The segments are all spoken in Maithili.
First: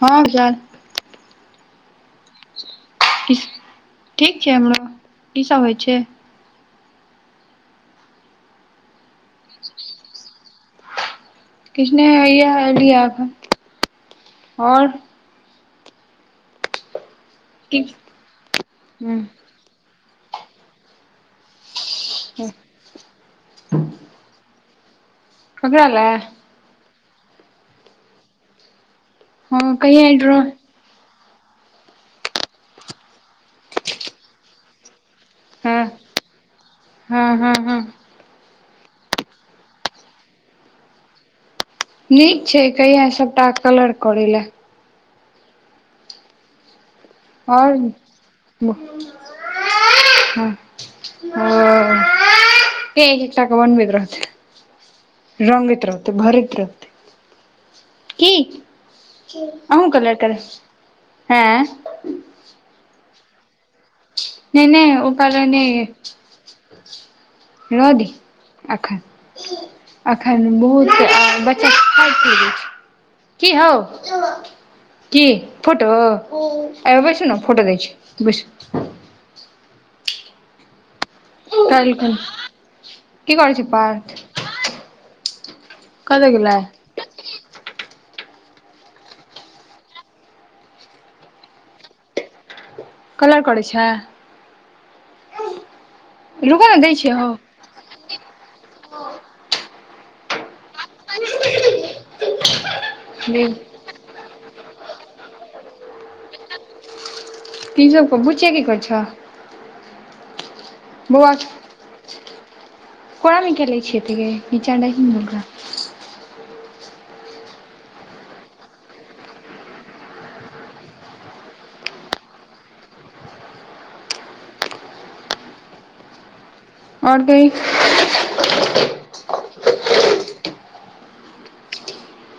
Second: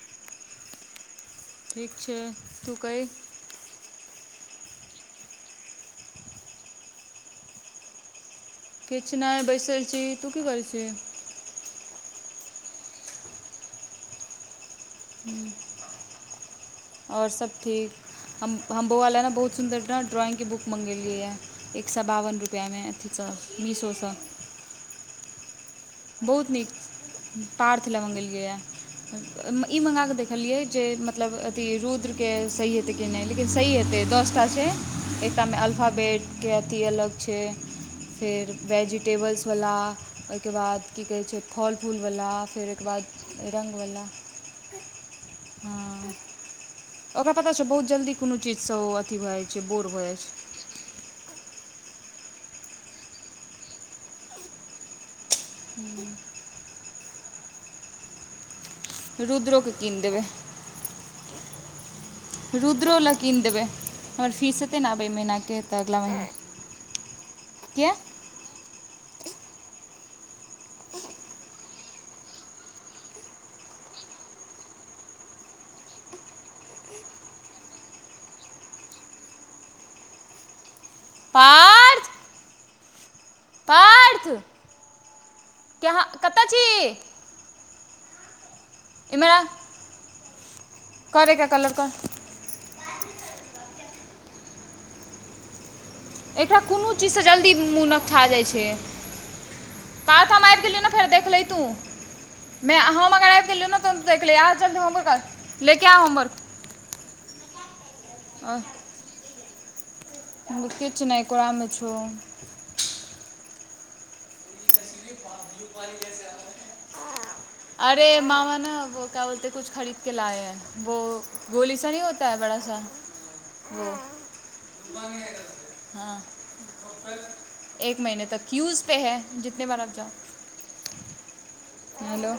हँ विशाल [unintelligible] ठीक छै तु कहि पीस ठीक छै हमरो पीसा होइ छै किछ नहि बैसल छी तू की करै छि ही किछने हैया एलीया एखन ओर हूँ ओर सब की ठीक हम हम बोआ हूँ ले ने बहुत सुन्दर ड्रॉइंग के बुक मङगेलिय एक स बावन रुपैआमे अथीसँ मीसो स ककरा लै हुत नीक पार्थ ले मंगेलिया हँ इ मगा कहिया क ड्रो देखलिया जे मतलब अथी रुद्रके सही हेतै केनै लेकिन सही हेतै दस टा छै ए त आमे हँ अल्फाबेटके अथी अलग हँ छै हँ हँ फेर वेजिटेबल्सवला ओइके बाद की कहै छै फल फूल बला नीक छै फेर ओहिके कहिया सबटा बाद कलर रंगवला करै लए हं ओकरा पता छ और बहुत जल्दी कोनो चीजसँ ओ अथी भए जाइ छै बोर भऽ जाइ छै हँ ओ के हीचा क बनबैत रह छ रंगैत रहते भरैत रहत की रुद्रोके अहूँ कीन देबै कलरकर हैं रुद्रो लै कीन देबै हमर फीस नै एतइ नै ना एबे ओ कलर महिनाके नै त अगला महिना अखन अखन बहुत आ बच्चा हर चीज छै की हऊ की फोटो एम्ह बैसू न फोटो दै छी बैसू [unintelligible] पार्थ कालिखन की करै छी पारथ के यहाँ कतय गेलै छी इमहर आ कर ऐके कलर कर कलर करै छै एकरा रुकऽ ने दै कोनो छियै चीजसँ हौ जल्दी मुँहनकठा जाइत छै पात हम आबि गेलियै ने फेर देख ल तूँ मै हम मगर दे अबि गेलै ने त देख लि आज जलदी होमवर्क कर लेकेआ होमवर्क तीन सबके बुचके छ ह किचछ नहि कोरामे छो कोरामेकेलै छि यैतेगे अ प क [inaudible] [unintelligible] अरे मामा ने वो क्य बोलतेै कुछ खरीद के लाए है वो गोली सा नी हो त बड़ा सा [inaudible] हँ आओर कही [inaudible] एक महीने तक क्यूज पे है जितने बार आप जाउ हेलो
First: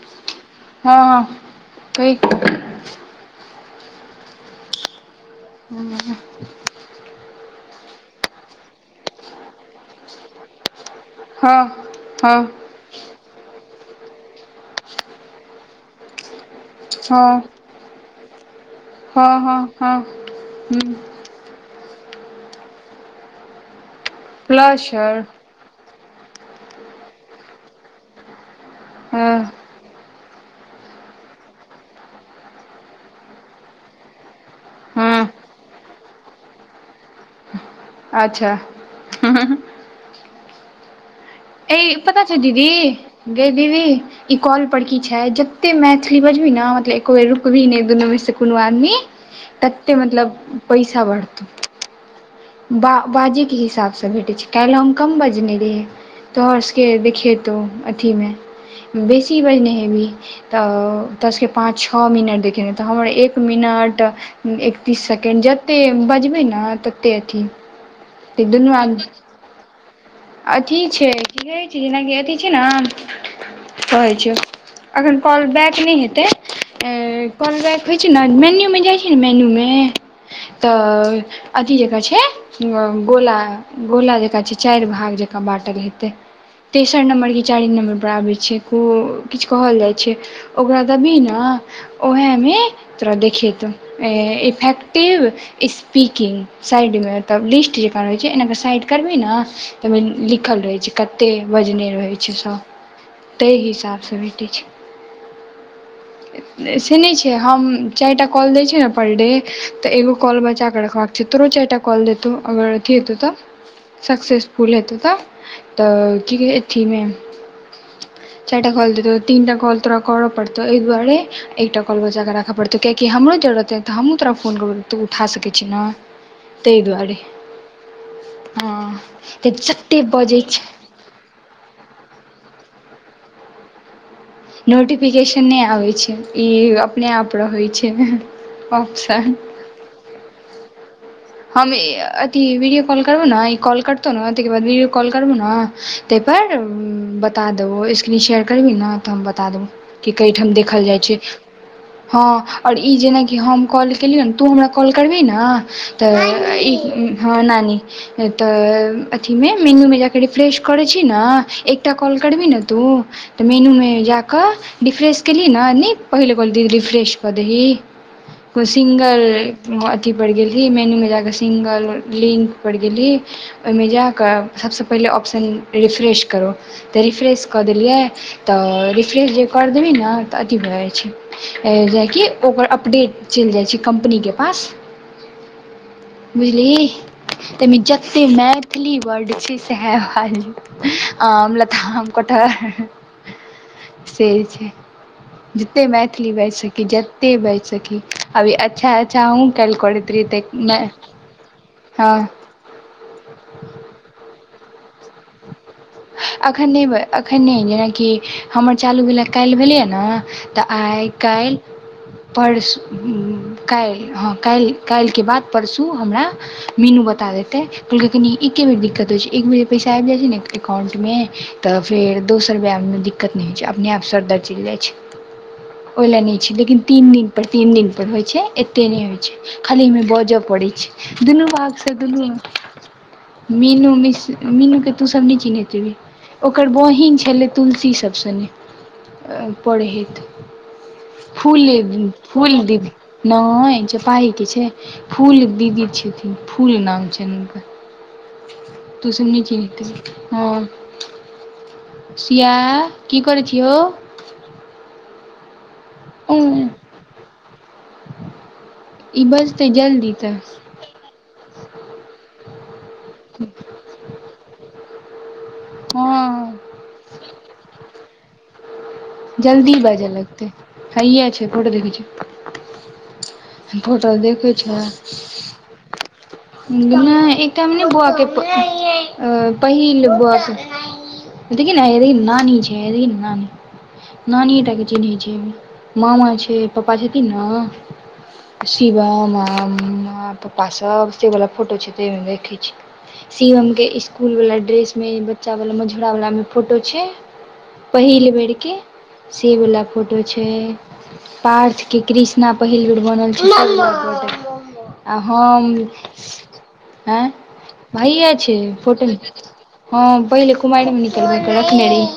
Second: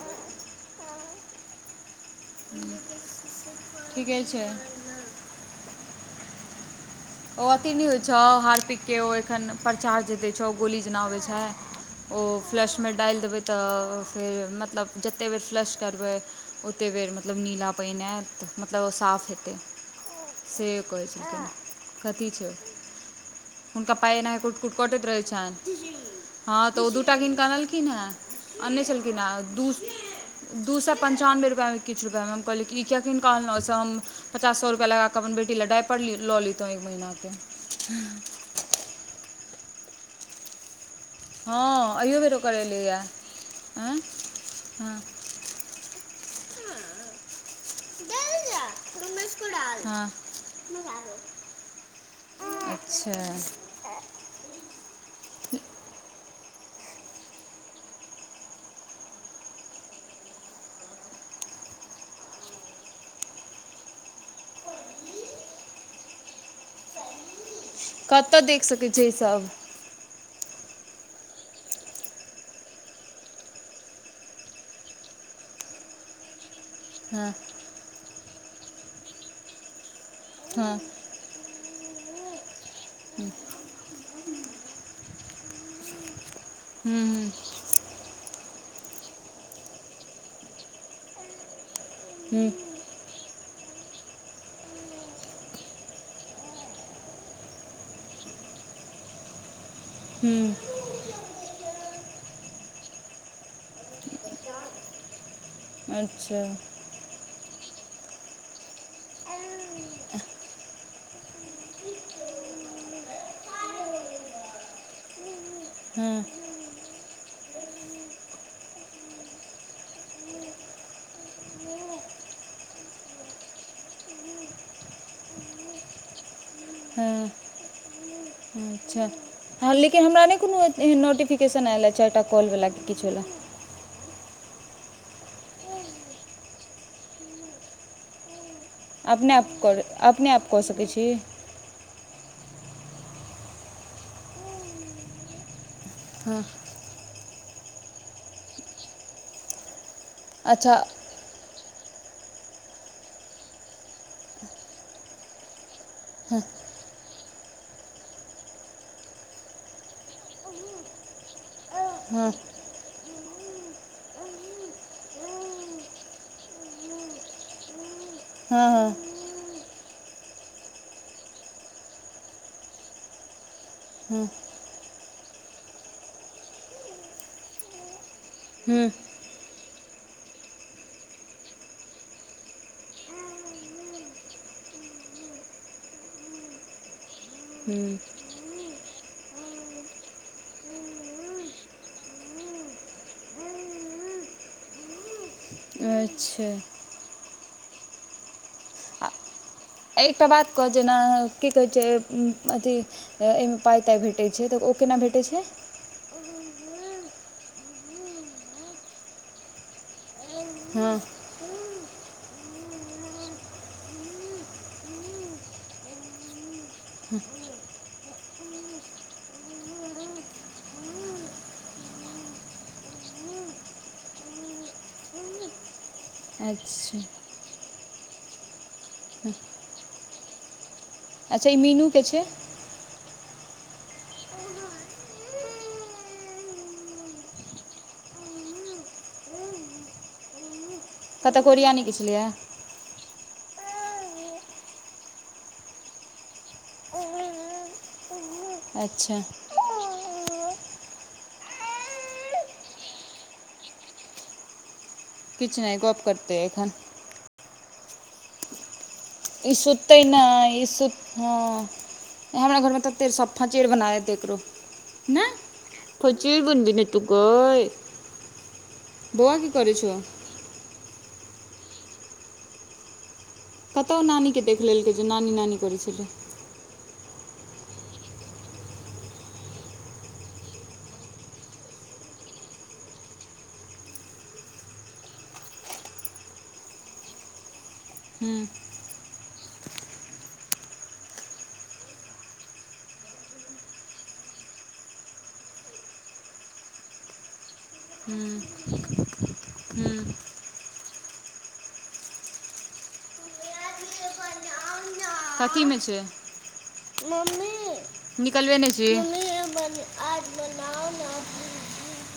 हँ हँ [unintelligible] ह कि कहे छै ह [inaudible] ओ अथी होय छाव हार पिक के ओ एखन प्रचार जेदै छौ गोली जेना अबछै हँ ओ हँ फ्लश मे डालि देबै तऽ फेर मतलब जतै बेर फ्लश करबै ओते बेर हँ मतलब नीला पानि आयत मतलब ओ साफ हँ हेतै हँ हँ से हूँ कहै [inaudible] कथी छै हुनका पाइ एनाहे कुट कुट प्लस कटैत रहै छनि हँ तऽ ओ दू टा किनक अनलखिन हेँ अनने छलखिन हे दू ह [unintelligible] दू सै पंन्चानबे रुपैयामे किछु रुपैयामे हम कहलियै कि इ कियाकिनके आनलौ हम पचास सै रुपैआ लगा हँ कहबनि बेटी ल डायफर ललेतौ एक महिना के अच्छा [unintelligible] अ हँ अहियो पता बेर छै ओकर दीदी एलैए गे दीदी आँय ई कॉल परकी हँ छै [unintelligible] जते मैथिली बजबही ने मतलब एको बेर रुकबही ने दुनूमे से कोनो आदमी तते हँ मतलब पैसा बढ़तौ अच्छा बाजेके हिसाबसँ भेटै छै काल्हि हम कम बजने रहियै तोहर सभके देखेतौ आथिमे बेसी बजने हेबी तऽ ओतसँके पाँच छओ मिनट देखे तऽ हमर एक मिनट एकतीस सेकेण्ड जते बजबै ने त टे अथि कतय देख दुनु सकैत छै आदमी ईसभ अथि छै रहै छै जेनाकि अथी छी ने कहै छियौ एखन कॉल बैक नहि हेतै हँ कॉल बैक होइ छै ने मेन्यू मे जाइ छै ने मेन्यू मे हँ तऽ अथी जे का छै गोला गोला जेकाँ छै चार भाग जकाँ बाँटल हेतै तेसर नंबर हूँ इ छै चार नम्बर पर आबै छै किछ कहल जाइ छै ओकरा देबही न उ है हूँ मे तोरा देखतौ एइफेक्टिव स्पीकिंग साइडमे तब लिस्ट जेका रहै छै एनाकेऽ साइड करबही ने तऽ हूँ लिखल रहै छै कते बजने रहै छै सभ ताहि हिसाबसँ भेटै छै अच्छा सुनेय छिय हम चारटा कॉल दै छिय ने पर डे तऽ एगो कॉल बचाकऽ रखबाक तोर चार टा कॉल देतौ अगर अथी हेतौ तऽ सक्सेसफुल हेतै तऽ तऽ हँ की गेआथिमे चारटा कॉल दतौ तीनटा कॉल तोरा करै पड़तौ ऐदुआरे एकटा कॉल बचाक कऽ राखय पड़तै कियाकि हमरो जरूरतइ है तऽ हमहूँ तोरा फोन करब त तू उठा सकै छी ने तइ दुआरे हँ हँ अच्छा तऽ हँ जते लेकिन हमरा नहि बजै कोनो छै एहन नोटिफिकेशन आयल अछि चारटा कॉलवला कि किछले नोटिफिकेशन नहि आबै छै ई अपने आप रहै छै ऑप्शन अपने आप क अपने आप कऽ सकै छहि हम इअथी वीडियो कॉल करबै ने ई कॉल करतौ ने ताकर बाद वीडियो कॉल करबै ने हँ तयपर बता देबै स्क्रीन शेयर करबिही ने तऽ हम बता देबै कि कइठाम अच्छा देखल जाइ छै हँ और ई जेनाकि हम कॉल केलियै ने तू हमरा कॉल करभीने तऽ ई हँ नानी तऽ अथीमे मेनूमे जाके रिफ्रेश करै छी ने एक एकटा कॉल हँ करबही ने तू तऽ मेनूमे जाकै रिफ्रेस केलही न नहि पहिले कह बोलदेलही रिफ्रेस करै ही [unintelligible] को हँ हँ सिंगल अथी पड़ गेल‌ए मेनू में जाके सिंगल लिंक पर गेली [unintelligible] ओहिमे जा हँ कऽ सभसँ पहिले ऑप्शन रिफ्रेश करू तऽ रिफ्रेश कऽ देलियै तऽ हूँ रिफ्रेश जे कर देबी ने तऽ अथी भए जाइ छै जेकि ओकर अपडेट चल जाइ छै कम्पनीके पास बुझली ताहिमे हूँ जतेक मैथिली वर्ड छै सएह बाजू आम लताम कटहर से छै जते मैथिली बाज अच्छा सकी जते बाज सकी अभी अच्छा आ अच्छा अहु कालिह एकटा बात कह जेना की कहै छै हँ अथी एहिमे पाय ताय भेटै छै तऽ ओ केना भेटै छै एखन नहि एखन नहि जेनाकि हमर चालू भेल काल्हि भेलैए ने तऽ हँ आइ काल्हि परस काल्हि हँ काल्हि काल्हिके बाद परसू हमरा मीनू बता देतेै कहलै कि एके बेरी दिककत होइ छै एक बेर पैसा आबि जाइत छै ने एककाउंटमे तऽ फेर दोसर रुपैआमे दिक्कत नहि होइ छै अपने आप सर दर्द चलि जाइत छै ह [inaudible] ओहि ला नै छी लेकिन तीन दिन पर तीन दिन पर होई छै एतेक नहि होई छै खाली ओमे बजऽ पड़ै छ दुनू अच्छा ई भागस मीनूके छै दुनू मीनू मि मीनू के तू सब नहि चिन्हैत हैबी ओकर बहिन छलै तुलसी सब संगे पड़ै हेत कतऽ कोरिया फूले नहि किछ लियए फूल दिप नै जपाइके छै फूल दीदी छथिन फूल नाम छनि हुनकर अच्छा तुसब नय चिन्हैत हैबी हँ शिया की करै छियौ किछ नइ गप करतै एखन [inaudible] ई बजतै सुततै जल्दी नै तऽ ईसुत हँ हमरा घरमे तऽ ते सफचेर बना लेत एकरो नय हँ [unintelligible] जल्दी बाज लगते हइए छै फोट देखै छी कतहु फोटो नानीके देखै देख छै लेलकै जे नानी नानी करै छलै नहि एकटामे नै बउआके पहिल बॉस देखी न हया देखी नानी छै मामी नानि तक के चिन्हैत छै मामा छै पप्पा छथिन ने हूँ शिवम माँ पप्पा सब स वला फोटो छै तमे देखै छै शिवम के ईस्कूल वला ड्रेसमे बच्चावला मझुरावलामे फोटो छै पहिल हूँ बेरके सेवला हूँ फोटो छै पार्थके कृष्णा पहिल बेर बनल छै आ हम कथीमे छै हँ भयै निकल छै वे जी फोटो हँ पहिल कुमायर मे निकलबै लेके रखने रही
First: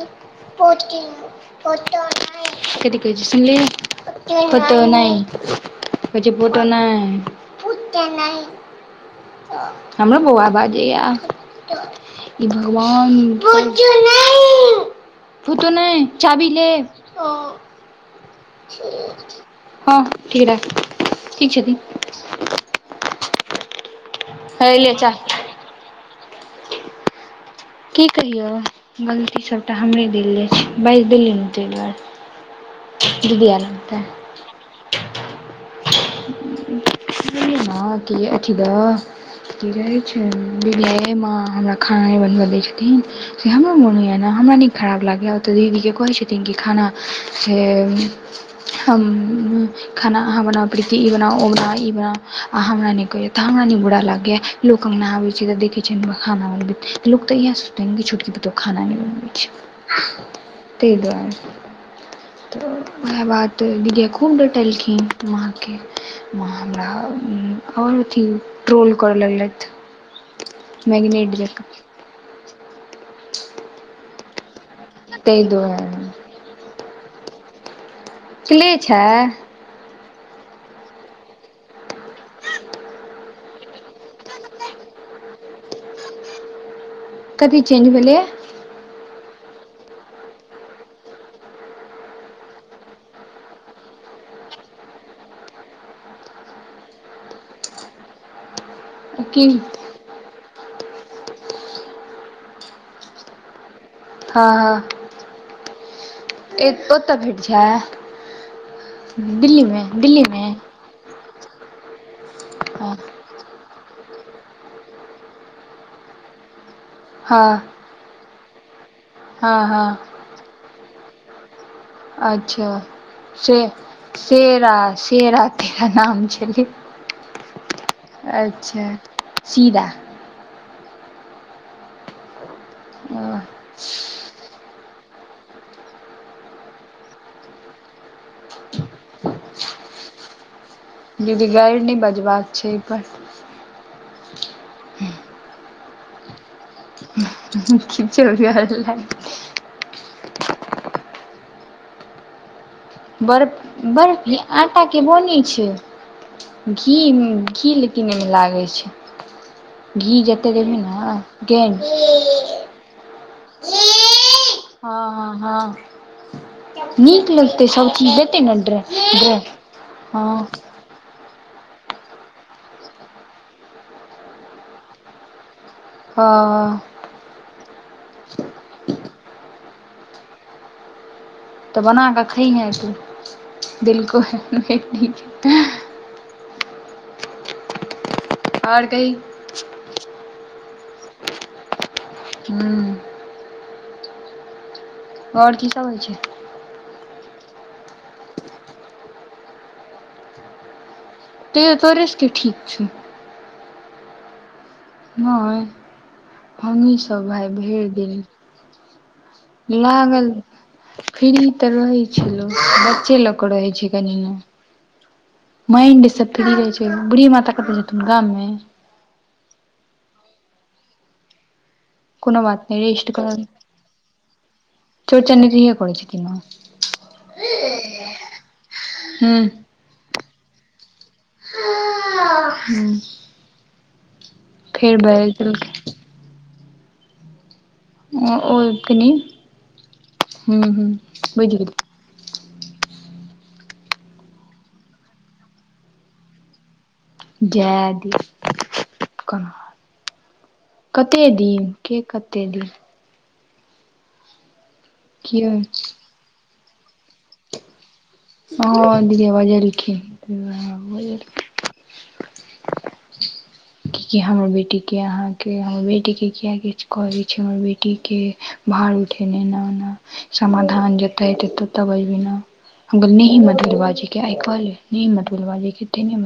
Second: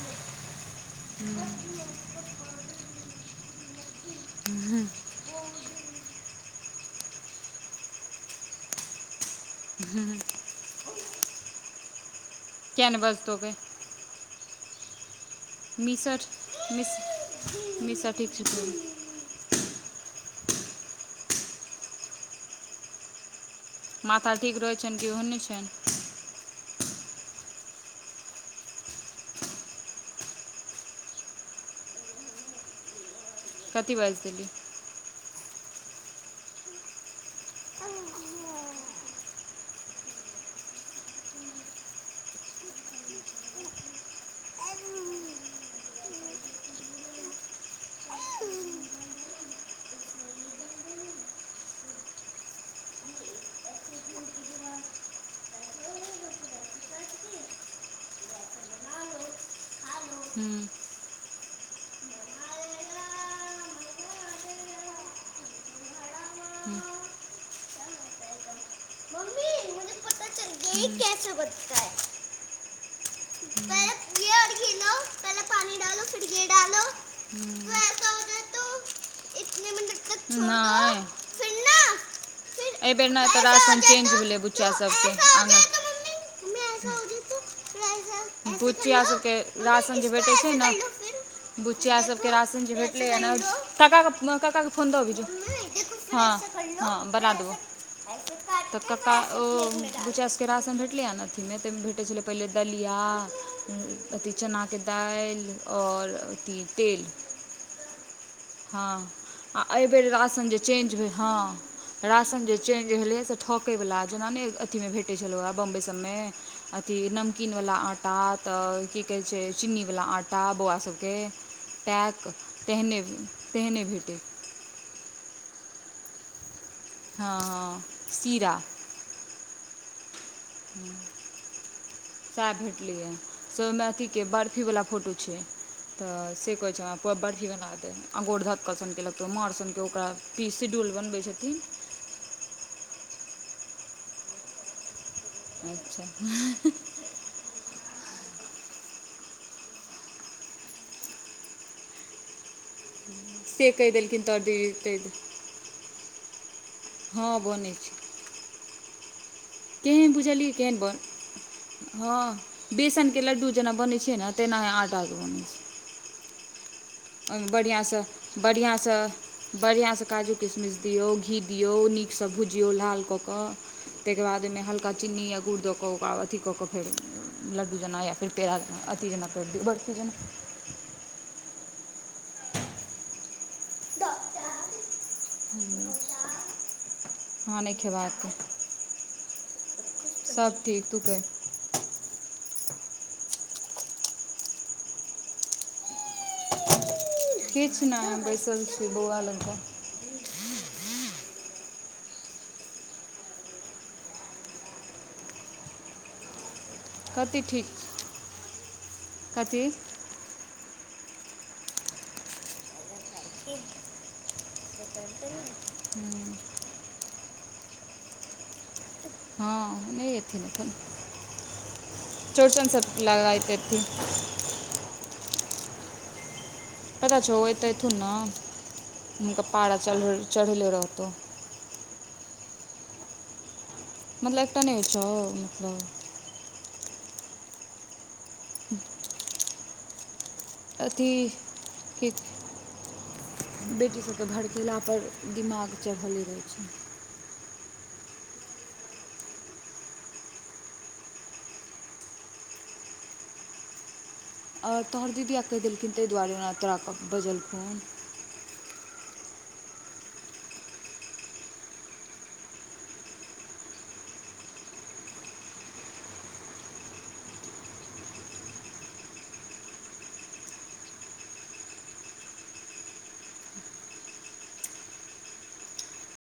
कथि कह छै सुनलीएय फोतो नय फोटो नय पत नहि हमरो बउआ बाजैया ई क्या ने भगवान बस तो के फूतो नै चाबी लेब मिशर ठीक छैथ हँ ठीक रह ठीक छथिन माथा ठीक हे रहै ले छनि कि चाभी ओहने छनि [unintelligible] की कहियौ गलती सबटा हमरे देल जाइ छै बाजि देलियै ने तहि दुआरे दिदी आल कथी तऽ बाजि देली क अखी द की रहै छै बुझलियै माँ हमरा खाना नै बनब दै छथिन से हमरो मोन होइए ने हमरा नीक खराब लागैए ओतय दीदीके कहै छथिन कि खाना से हम खाना आहाँ बना प्रीति ई बना ओ बना ई बना आहाँ हमरा कहु तऽ हमरा न बुरा लागैया लोको अंगनाबे छै तऽ देख छै खाना बनैबत त इहेे सोचतै छोटकी पुतौह खाना नहि बनबै छै हम्म तहि दुआरे तऽ उएह बात दीदिया खूब डटलखिन माँ के व हमरा ओर अथि ट्रोल करय मम्मी मुझे पता चल गया ये लगलथि कैसे मगनेडीयक बनता है पहले ये और घी लो पहले त‌ई दुवा पानी डालो फिर ये डालो तो ऐसा हो क्ले छै नय एहिबेर ने तऽ रसन चेंज भेलै बुच्चा सबके आ कथि चेंज भेलै बुचिया सबके राशन जे भेटै छै न बुचिया सबके राशन जे भेटलैए ने काक काक फोन दऽ अभी जो हँ हँ बना देबौ तऽ काका ओ की बच्चा सबके राशन भेटलै हे ने अथीमे ताहिमे भेटै छलै पहिले दलिया अथी हँ चनाके दाइल और अथी हँ तेल [inaudible] हँ आ दिल्लीमे आइबेर दिल्लीमे राशन जे चेंज होय हँ राशन जे चेंज हँ भेलैए से ठोकयवला जेना नहि अथिमे भेटै छलहुँए बम्बइ सबमे अथी हँ नमकीनवला आँटा तऽ क कहै छै हँ हँ चीनीवला आँटा बौआ सबके पैक तेहने शे तेहने भेटै शेरा शेरा तेरा नाम छलै हँ हँ सीरा अच्छा चीरा का भेट दीदी समथीके बारफी वला फोटो छै तऽ से कहै छै पोब बर ठीक न देै अ गोर धात कऽसने लकत मर सननके ओकरा पीससँ शिडूल बनबै छथिन नै बजबाक छै पर अच्छा [unintelligible] बर्फ से कहि देलखिन बर्फी तोहर दीदी हआटा कहि के देल बनी छै घी हँ घी बनैत छै लेकिन यमे लागै छै केहन घी बुझलियै जतबे केहन बन देबीहने गेल हँ बेसनके लड्डू जेना बनै छै न तेना हँ आटाके हँ बनै छै हँ नीक ओहिमे लगतै बढ़िआसँ सभचीज देतै ने ड्रे ड्रे बढ़िआँसँ बढ़िआँसँ हँ काजू किशमिश दियौ घी दियौ नीकसँ भुजियौ लाल कऽ कऽ तहि के बाद में हलका चीनी या गुड़दक कऽ ओकरा अथी कऽ कऽ हँ फेर लड्डू जेना या फेर पेड़ा जेना अथी जेना करि दियौ बर्फी जेना तऽ बना कऽ खइहे तू दिलको हं हँ नहि खेबाक आर कही सब ठीक तू कहि हू ओर की सभ होइ छै किछ नै हम बैसल छी बौआ लग कऽ ते तोरेसँ के ठीक छै नहि हमही सब कथी भाय ठीक भेर देली कथी लागल फ्री तऽ रहैत छै लोक बच्चे लऽ कऽ रहैत छै कनि ने मांइड सब फ्री रहे छै बुढ़ी माता कतेछैन गाममें हँ नै एथिन ए अपन कोनो बात नै रेस्ट कर लगाइत अएथिन चोरचन न इए कर छै कना पता छौ एत थुन ने हुनकर पारा चढ़ले रहतौ ह मतलब एकटा नै हो छौ देलकै ओके नहि अथी ठीक बेटी सबके भड़केला पर दिमाग चढ़ले रहै छै जय दी क कते दिन के कते दिन ओर तोहर दीदआ कियो कहि देलखिन ताहि दुआरे ओना तोरा बजलकौ हँ दीदी बजेलखिन [inaudible] की कि हमर बेटी के अहाँ के हमर बेटी के किया किछ करै छै हमर बेटी के भांग खेने न न समाधान जत हेतै तत बजबैन अगल नी मटल बाजे के आइ कल [unintelligible] मदल बाजे के